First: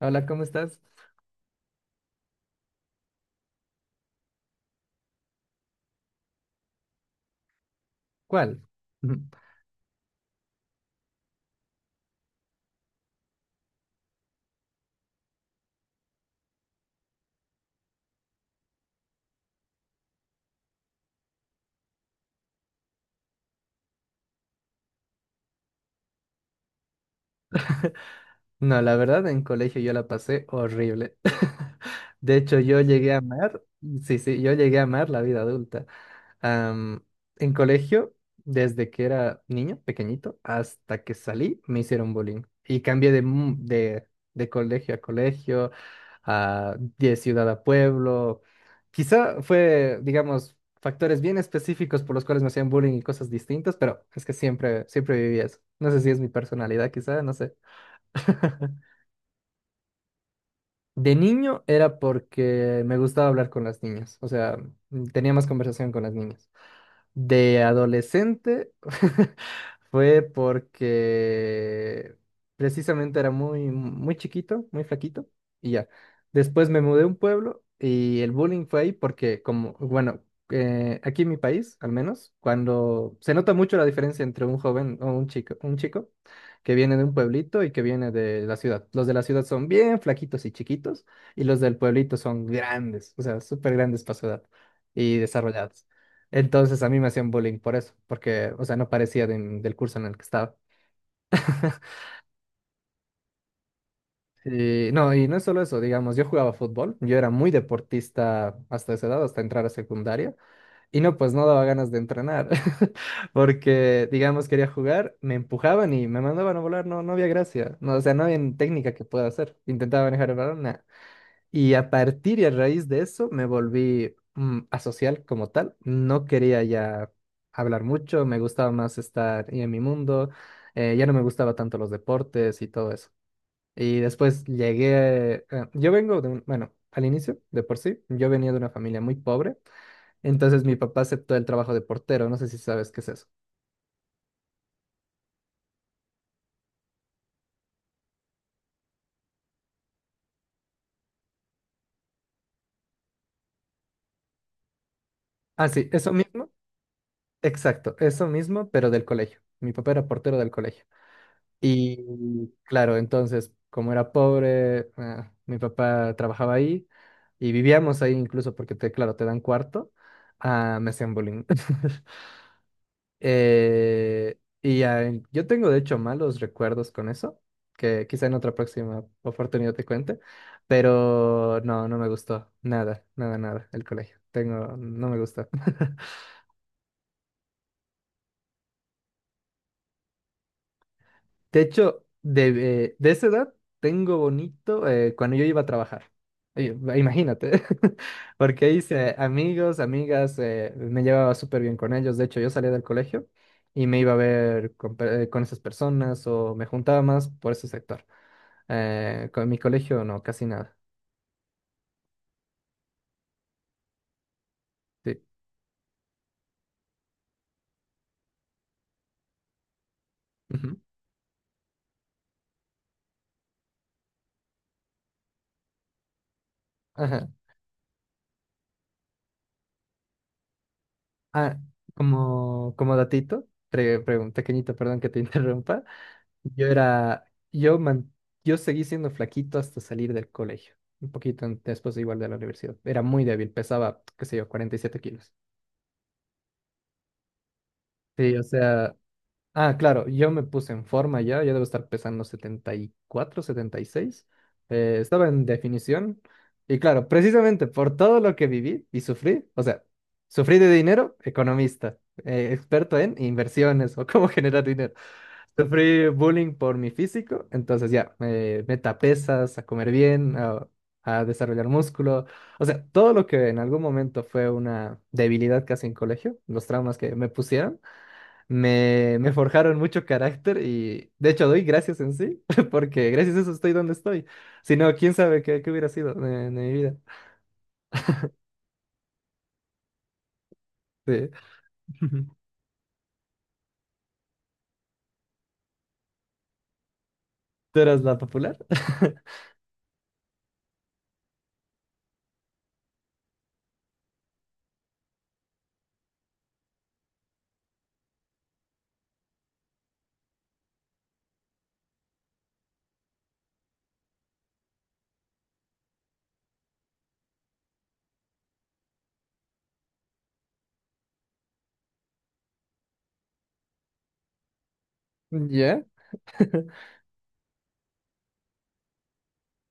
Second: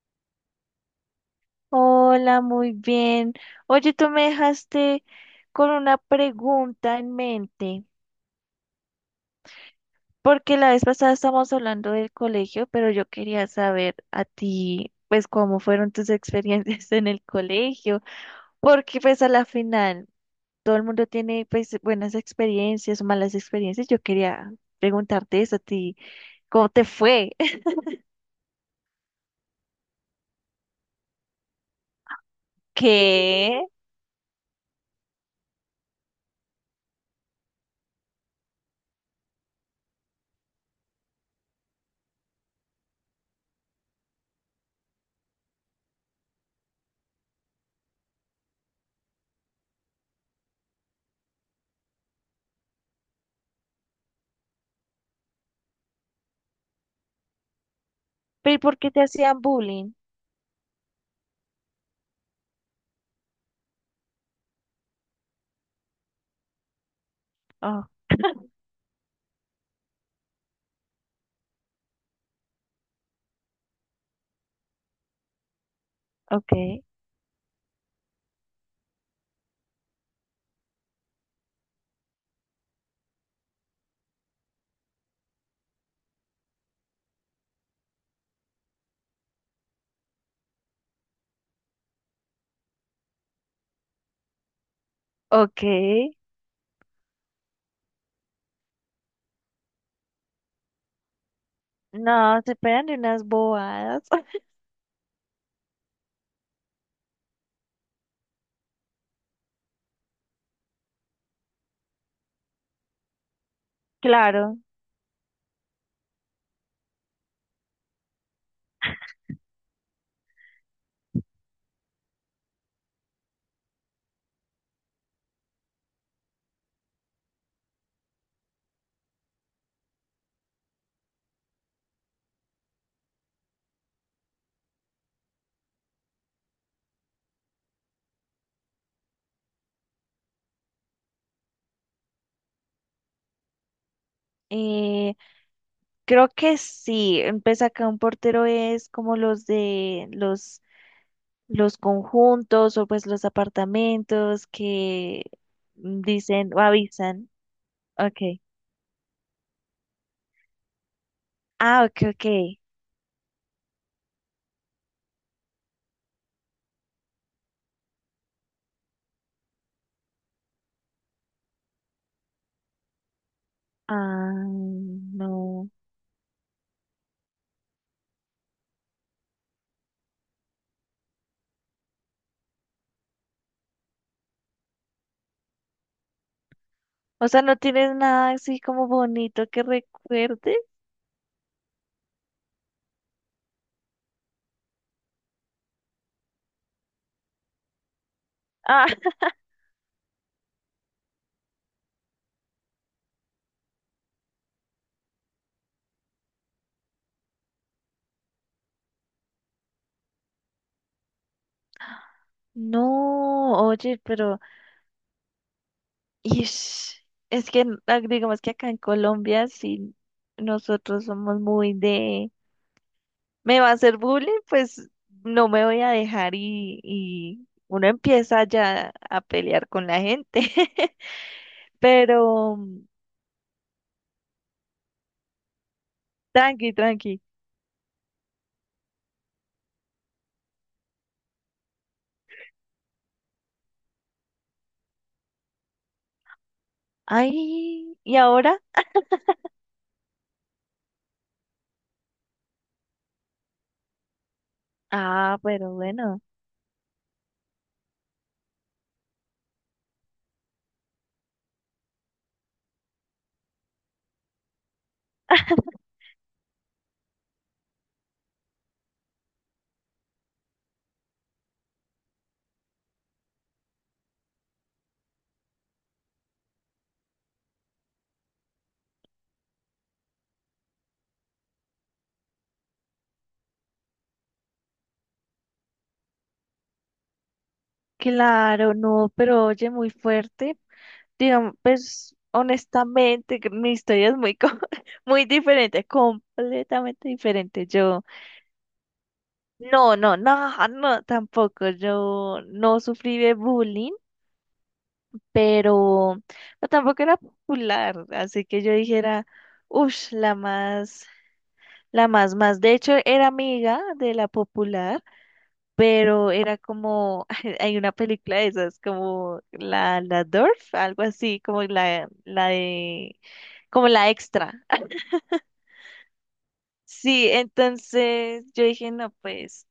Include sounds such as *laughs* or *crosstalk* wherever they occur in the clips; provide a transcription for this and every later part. Hola, ¿cómo estás? Hola, muy bien. Oye, tú me dejaste con una pregunta en mente, ¿Cuál? *laughs* porque la vez pasada estábamos hablando del colegio, pero yo quería saber a ti, pues, cómo fueron tus *laughs* experiencias en el colegio, porque pues a la final todo el mundo tiene pues buenas experiencias o malas experiencias. Yo quería preguntarte eso a ti, ¿cómo te fue? *laughs* No, la verdad, en colegio yo la pasé horrible. *laughs* De hecho, yo llegué a amar, ¿Qué? sí, sí, yo llegué a amar la vida adulta. Am, en colegio, desde que era niño, pequeñito, hasta que salí, me hicieron bullying. Y cambié de colegio a colegio, a, de ciudad a pueblo. Quizá fue, digamos, factores bien específicos por los cuales me hacían bullying y cosas distintas, pero es que siempre, siempre viví eso. No sé si es mi personalidad, quizá, no sé. ¿Pero y por qué *laughs* te hacían bullying? De niño era porque me gustaba hablar con las niñas, o sea, tenía más conversación con las niñas. De Oh, adolescente *laughs* fue porque precisamente era muy, muy chiquito, muy flaquito y ya. ok, Después me mudé a un pueblo y el bullying fue ahí porque como, bueno, aquí en mi país, al menos, cuando se nota mucho la diferencia entre un joven o un chico que viene de un pueblito y que viene de la ciudad. Los de la ciudad son bien flaquitos y chiquitos y los del pueblito son grandes, o sea, súper grandes para su edad y ok. desarrollados. Entonces a mí me hacían bullying por eso, porque, o sea, no parecía del curso en el que estaba. *laughs* No, se pegan de unas bobadas. *laughs* Y no es solo eso, digamos, yo jugaba fútbol, yo era muy deportista hasta esa edad, hasta entrar a secundaria, y no, pues no daba ganas de entrenar, *laughs* porque, digamos, Claro. quería jugar, me empujaban y me mandaban a volar, no, no había gracia, no, o sea, no había técnica que pueda hacer, intentaba manejar el balón, nah. Y a raíz de eso me volví asocial como tal. No quería ya hablar mucho, me gustaba más estar y en mi mundo, ya no me gustaba tanto los deportes y todo eso. Y después llegué, yo vengo de un, bueno, al inicio, de por sí, yo venía de una familia muy pobre, entonces mi papá aceptó el trabajo de portero, no sé si sabes qué es eso. Eh, Creo que sí. Empieza acá un portero es como los los conjuntos o pues los apartamentos que Ah, sí, eso mismo, dicen o avisan. exacto, eso Okay. mismo, pero del colegio. Mi papá era portero del colegio. Ah, ok, ok. Y claro, entonces, como era pobre, ah, mi papá trabajaba ahí y vivíamos ahí incluso porque, te, claro, te dan cuarto, ah, me hacían bullying. *laughs* Ah, Y ya, en- yo no. tengo de hecho malos recuerdos con eso, que quizá en otra próxima oportunidad te cuente, pero no, no me gustó, nada, nada, nada, el colegio. Tengo, no me gustó. *laughs* O sea, ¿no tienes nada así como bonito que recuerde? De hecho, de esa edad tengo bonito cuando yo iba a trabajar. Oye, imagínate, *laughs* porque Ah, hice *laughs* amigos, amigas, me llevaba súper bien con ellos. De hecho, yo salía del colegio y me iba a ver con, con esas personas o me juntaba más por ese sector. Con mi colegio no, casi nada. no, oye, pero Sí. y es que digamos que acá en Colombia, si Ujú. nosotros somos muy de, me va a hacer bullying, pues no me voy a dejar Ajá. y uno empieza ya a pelear con la gente. *laughs* Ah, Pero como, como datito, pequeñito, perdón que te *laughs* interrumpa. Yo tranqui, tranqui. era, yo, man- Yo seguí siendo flaquito hasta salir del colegio, un poquito después igual de la universidad. Era muy débil, pesaba, qué sé yo, 47 kilos. Ay, ¿y Sí, o ahora? sea, ah, claro, yo me puse en forma ya, yo debo estar pesando 74, 76. Estaba Ah, en pero bueno, definición y claro, precisamente por todo lo que viví y sufrí, o sea, sufrí de dinero, economista, experto en inversiones o *laughs* cómo generar dinero. Sufrí bullying por mi físico, entonces ya, meta pesas, a comer bien, a desarrollar músculo. O sea, todo lo que en algún momento fue una debilidad casi en colegio, los traumas que me pusieron, me forjaron mucho carácter y de hecho doy gracias en sí, *laughs* porque gracias a eso estoy donde estoy. Si no, quién sabe qué, qué hubiera sido de mi vida. claro, no, pero oye, muy fuerte. Sí. Digamos, pues *laughs* honestamente, que mi historia es muy, *laughs* muy diferente, completamente diferente. ¿Tú eras Yo. la popular? *laughs* No, no, no, *laughs* no, tampoco. Yo no sufrí de bullying, pero no, tampoco era popular, así que yo dijera, uff, la más, más. De hecho, era amiga de la popular, pero era como, *laughs* hay una película de esas, como la Dorf, algo así, como la de, como la extra. *laughs* ¿Ya? *laughs* Sí, entonces yo dije, no, pues.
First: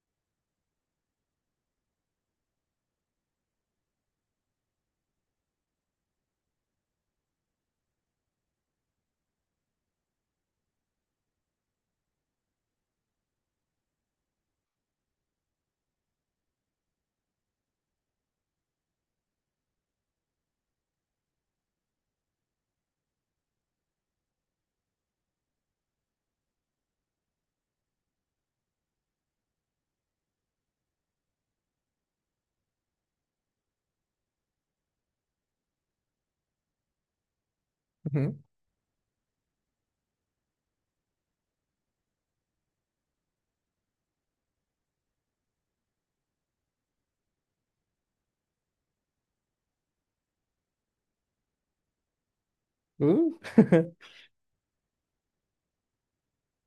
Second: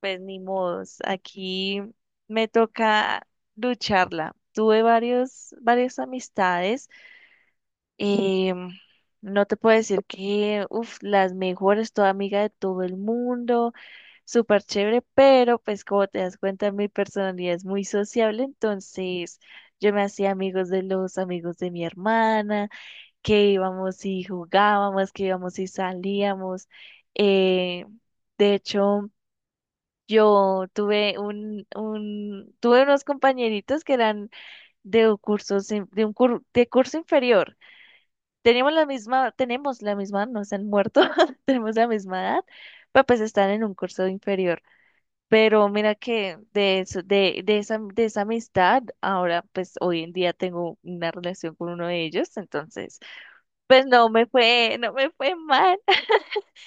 Pues ni modos, aquí me toca lucharla. Tuve varias amistades. eh, no te puedo decir que, uff, las mejores, toda amiga de todo el mundo, súper chévere, pero pues como te das cuenta, mi personalidad es muy sociable, entonces yo me hacía amigos de los amigos de mi hermana, que íbamos y jugábamos, que íbamos y salíamos. eh, de hecho... Yo tuve tuve unos compañeritos que eran de cursos, de curso inferior. Ujú. Teníamos la misma, tenemos la misma, no se han muerto, *laughs* tenemos la misma edad, pero pues están en un curso inferior. Pero mira que de eso, de esa amistad, ahora pues hoy en día tengo una relación con uno de ellos, entonces Uh. pues *laughs* no me fue, no me fue mal,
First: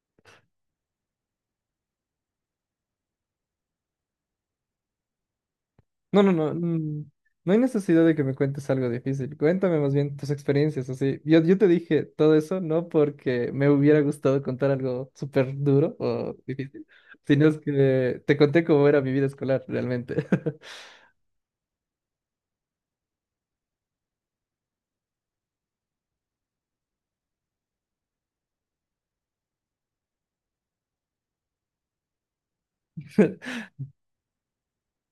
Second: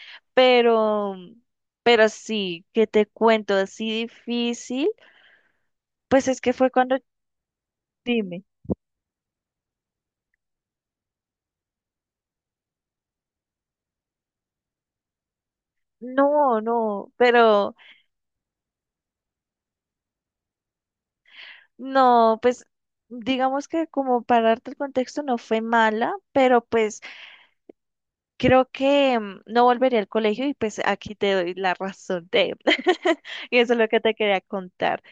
*laughs* pero, pero sí, que te cuento así difícil. No, Pues no, es no. que fue cuando, No hay necesidad de que me dime, cuentes algo difícil. Cuéntame más bien tus experiencias, así. Yo te dije todo eso no porque me hubiera gustado contar algo súper duro o no, difícil, no, sino es pero que te conté cómo era mi vida escolar realmente. no, pues digamos que como para darte el contexto no fue mala, pero pues creo que no volvería al colegio y pues aquí te doy la razón de, *laughs* y *laughs* eso es lo que te quería contar.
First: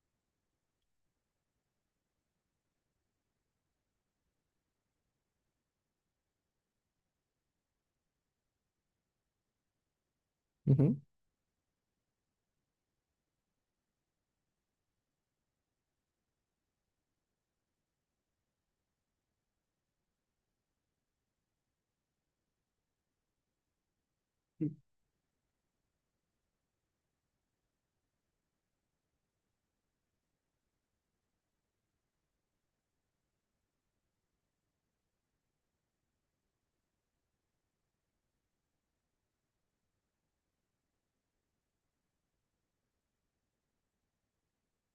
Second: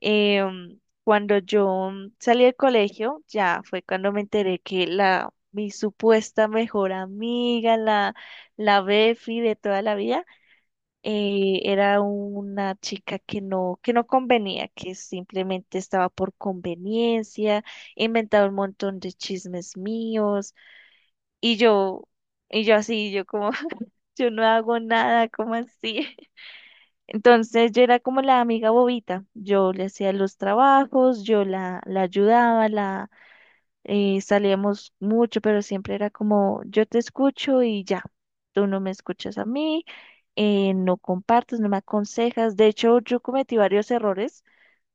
Cuando yo salí del colegio, ya fue cuando me enteré que la, mi supuesta mejor amiga, la, la Befi de toda la vida, Ujú. Era una chica que no convenía, que simplemente estaba por conveniencia, inventaba un montón de chismes míos, y yo, y yo así, yo como, *laughs* yo no hago nada, ¿como así? *laughs* Entonces yo era como la amiga bobita, yo le hacía los trabajos, yo la, la ayudaba, la salíamos mucho, pero siempre era como yo te escucho y ya, tú no me escuchas a mí, no compartes, no me aconsejas. De hecho, yo cometí varios errores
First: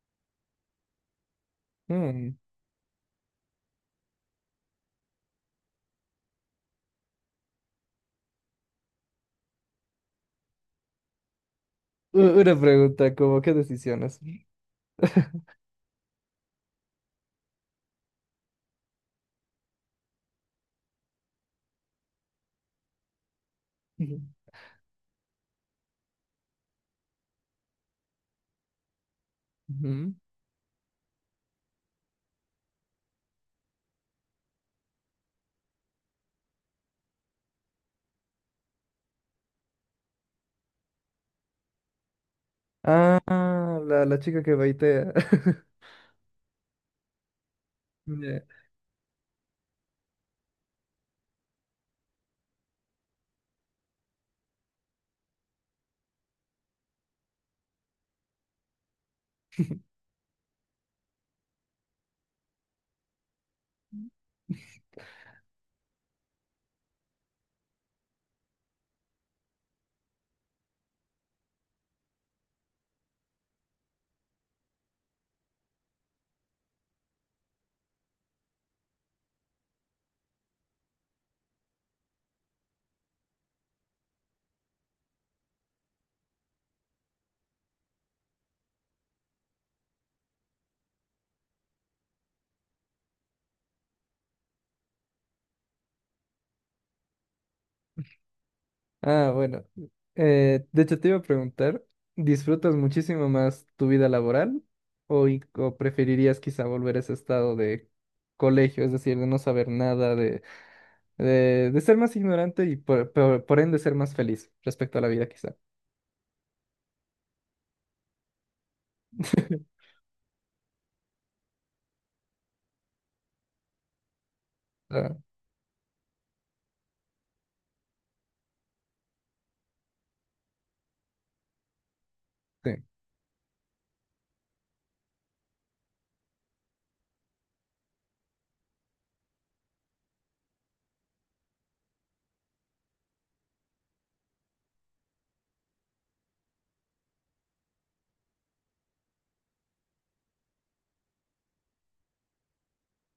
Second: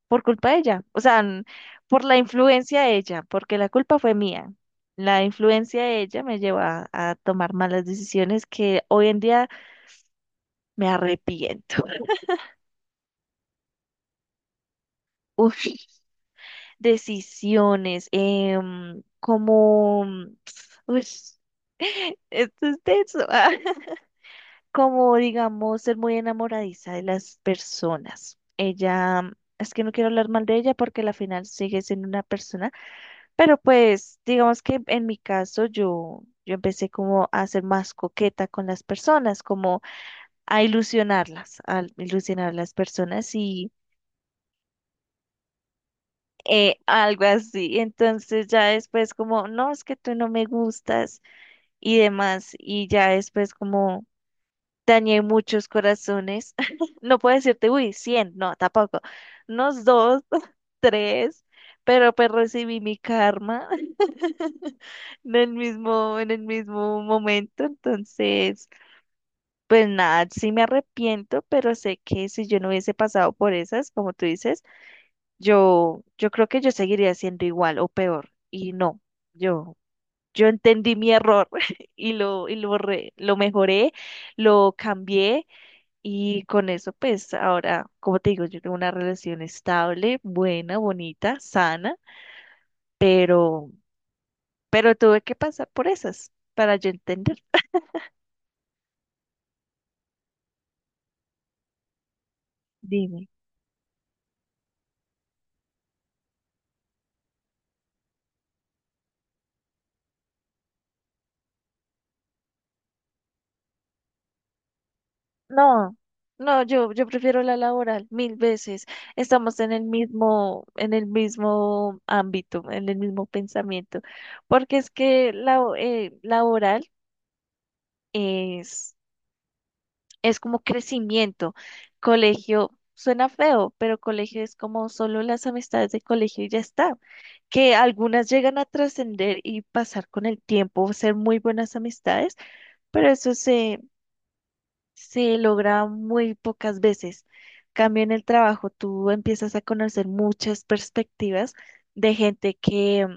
por culpa de ella, o sea, por la Mm. influencia de ella, porque la culpa fue mía. La influencia de ella me llevó a tomar malas decisiones que hoy en día me arrepiento. U- Una pregunta, como, ¿qué decisiones? *laughs* *laughs* Uf, decisiones, como... *tsk* uy, *laughs* esto es tenso. *laughs* Ujú. Como digamos, ser muy enamoradiza de las personas. Ella, es que no quiero Ujú. hablar mal de ella porque al final sigue siendo una persona, pero pues digamos que en mi caso yo, yo empecé como a ser más coqueta con las personas, como a ilusionarlas, a ilusionar a las personas y Ah, la chica que baitea. *laughs* Algo así. Ya. Entonces ya después como, no, es que tú no me gustas y demás, y ya después como... Dañé muchos corazones. *laughs* No puedo decirte, uy, 100, no, tampoco. Unos dos, *laughs* tres, pero pues recibí mi karma *laughs* en el mismo momento. Entonces, pues nada, sí me arrepiento, pero sé que si yo no hubiese pasado por esas, como tú dices, yo creo que yo seguiría siendo igual o peor. Y no, yo, yo entendí mi error *laughs* lo mejoré, lo cambié. Y con eso, pues ahora, como te digo, yo tengo una relación estable, buena, bonita, sana, pero, pero tuve que pasar por esas para yo entender. Ah, bueno. De hecho, te iba a preguntar, ¿disfrutas Dime. muchísimo más tu vida laboral o, o preferirías quizá volver a ese estado de colegio, es decir, de no saber nada, de ser más ignorante y por ende ser más feliz respecto a la vida quizá? No, no, yo prefiero la laboral mil veces. Estamos *laughs* en el mismo ámbito, en el mismo pensamiento, porque es Ah, que la laboral es es como crecimiento. Colegio sí. suena feo, pero colegio es como solo las amistades de colegio y ya está. Que algunas llegan a trascender y pasar con el tiempo, ser muy buenas amistades, pero eso se logra muy pocas veces. Cambio en el trabajo, tú empiezas a conocer muchas perspectivas de gente que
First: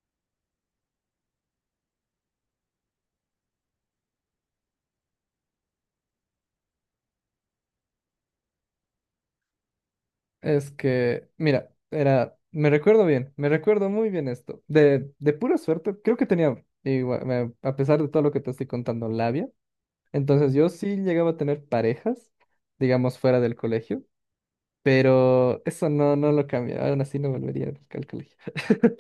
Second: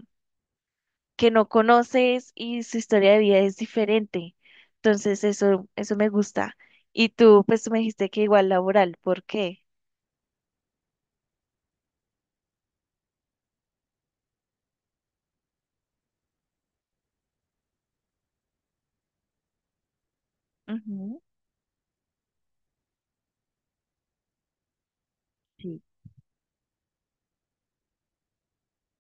no conoces y su historia de vida es diferente. Entonces, eso me gusta. Y tú, pues, tú me dijiste que igual laboral, ¿por qué? Es que, mira, era, me recuerdo bien, me recuerdo muy bien esto. De pura suerte, creo que tenía, igual, a pesar de todo lo que te estoy contando, labia. Entonces yo sí Ujú. llegaba a tener parejas, digamos, fuera del colegio, pero Sí. eso no, no lo cambia. Aún así no volvería al colegio. *laughs*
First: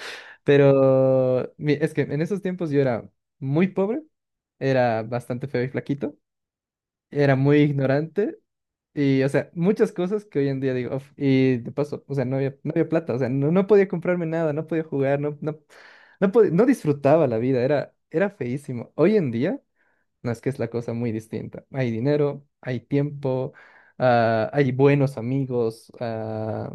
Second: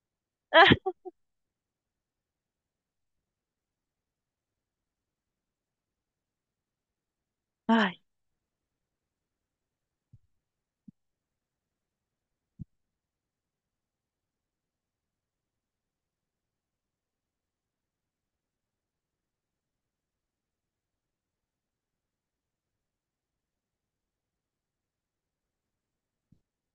*laughs* Pero es que en esos tiempos yo era muy pobre, era bastante feo y flaquito, era muy Ay, ignorante y, o sea, muchas cosas que hoy en día digo, "Uf", y de paso, o sea, no había, no había plata, o sea, no, no podía comprarme nada, no podía jugar, no, no, no, no disfrutaba la vida, era, era feísimo. Hoy en día... No es que es la cosa muy distinta. Hay dinero, hay tiempo, ah, hay buenos amigos, ah,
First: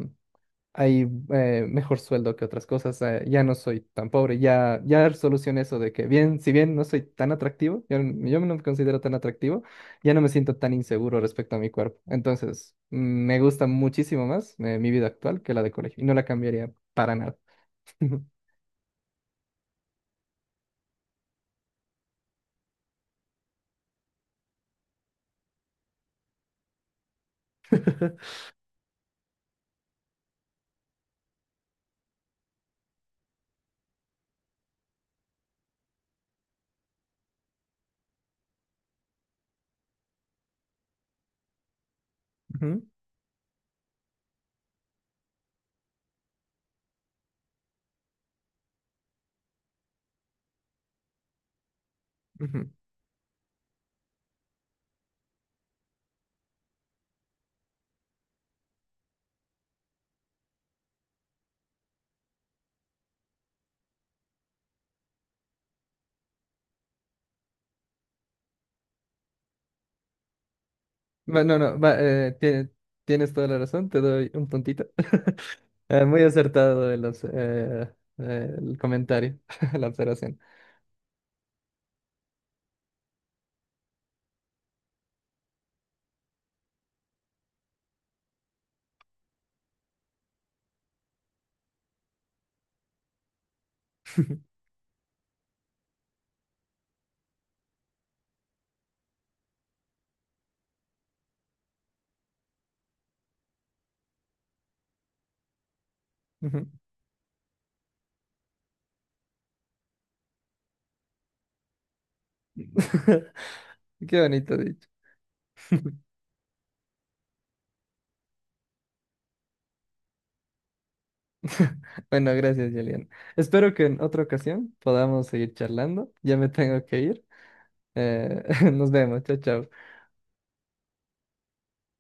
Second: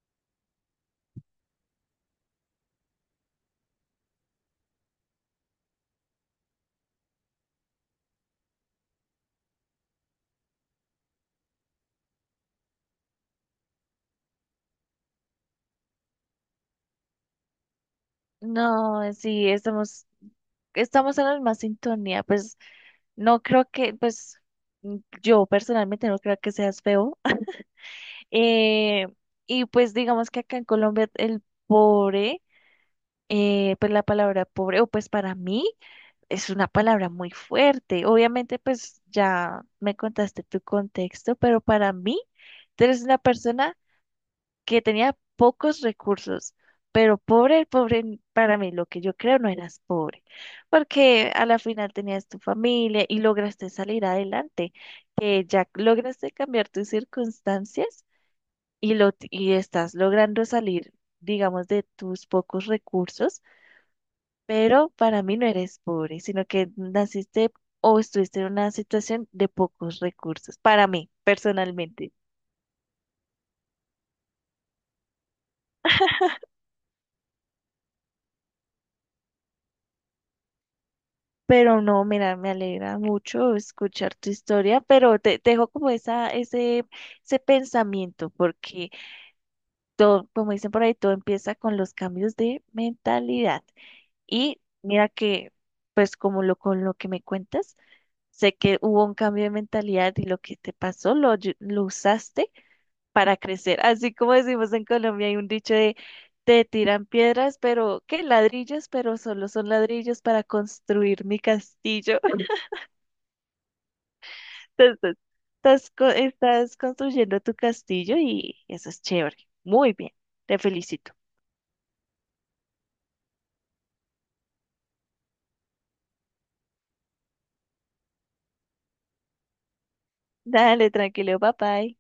hay mejor sueldo que otras cosas. Ya no soy tan pobre, ya, ya solucioné eso de que bien, si bien no soy tan atractivo, yo, yo no me considero tan atractivo, ya no me siento tan inseguro respecto a mi cuerpo. Entonces, me gusta muchísimo más mi vida actual que la de colegio y no la cambiaría para nada. *laughs* no, sí, estamos, estamos en la misma sintonía. Pues, no creo que, pues, mm, yo personalmente no creo que seas feo. *laughs* Eh, y pues, digamos que acá en Colombia el pobre, pues la palabra pobre, o pues para mí es una palabra muy fuerte. Obviamente, pues ya me contaste tu contexto, pero para mí, Ujú, tú eres una persona que tenía pocos recursos, pero pobre, pobre, para mí, lo que yo creo no eras pobre, porque a la final tenías tu ujú. familia y lograste salir adelante, que ya lograste cambiar tus circunstancias y, lo, y estás logrando salir, digamos, de tus pocos recursos, pero para mí no eres pobre, sino que naciste o estuviste en una situación de pocos recursos, para mí, Va, no, no, va, personalmente. Tienes toda la razón, te doy un puntito. *laughs* Muy acertado el, el comentario, *laughs* la observación. Pero no, mira, me alegra mucho escuchar tu historia, pero te dejo como esa, ese pensamiento, porque todo, como dicen por ahí, todo empieza con los cambios de mentalidad. Y *laughs* mira que, pues como lo con lo que me cuentas, sé que hubo un cambio de mentalidad y lo que te pasó lo, lo usaste para crecer. Así como decimos en Colombia, hay un dicho de te Ujú. tiran piedras, pero ¿qué? Ladrillos, pero solo son ladrillos para construir mi castillo. *laughs* *laughs* Qué bonito dicho. Entonces, estás, estás construyendo tu castillo y eso es chévere. Muy bien, te felicito. *laughs* Bueno, gracias, Julián. Espero que en otra ocasión podamos seguir charlando. Ya me tengo que ir. Eh, *laughs* nos vemos, chao, chao. Dale, tranquilo, bye bye.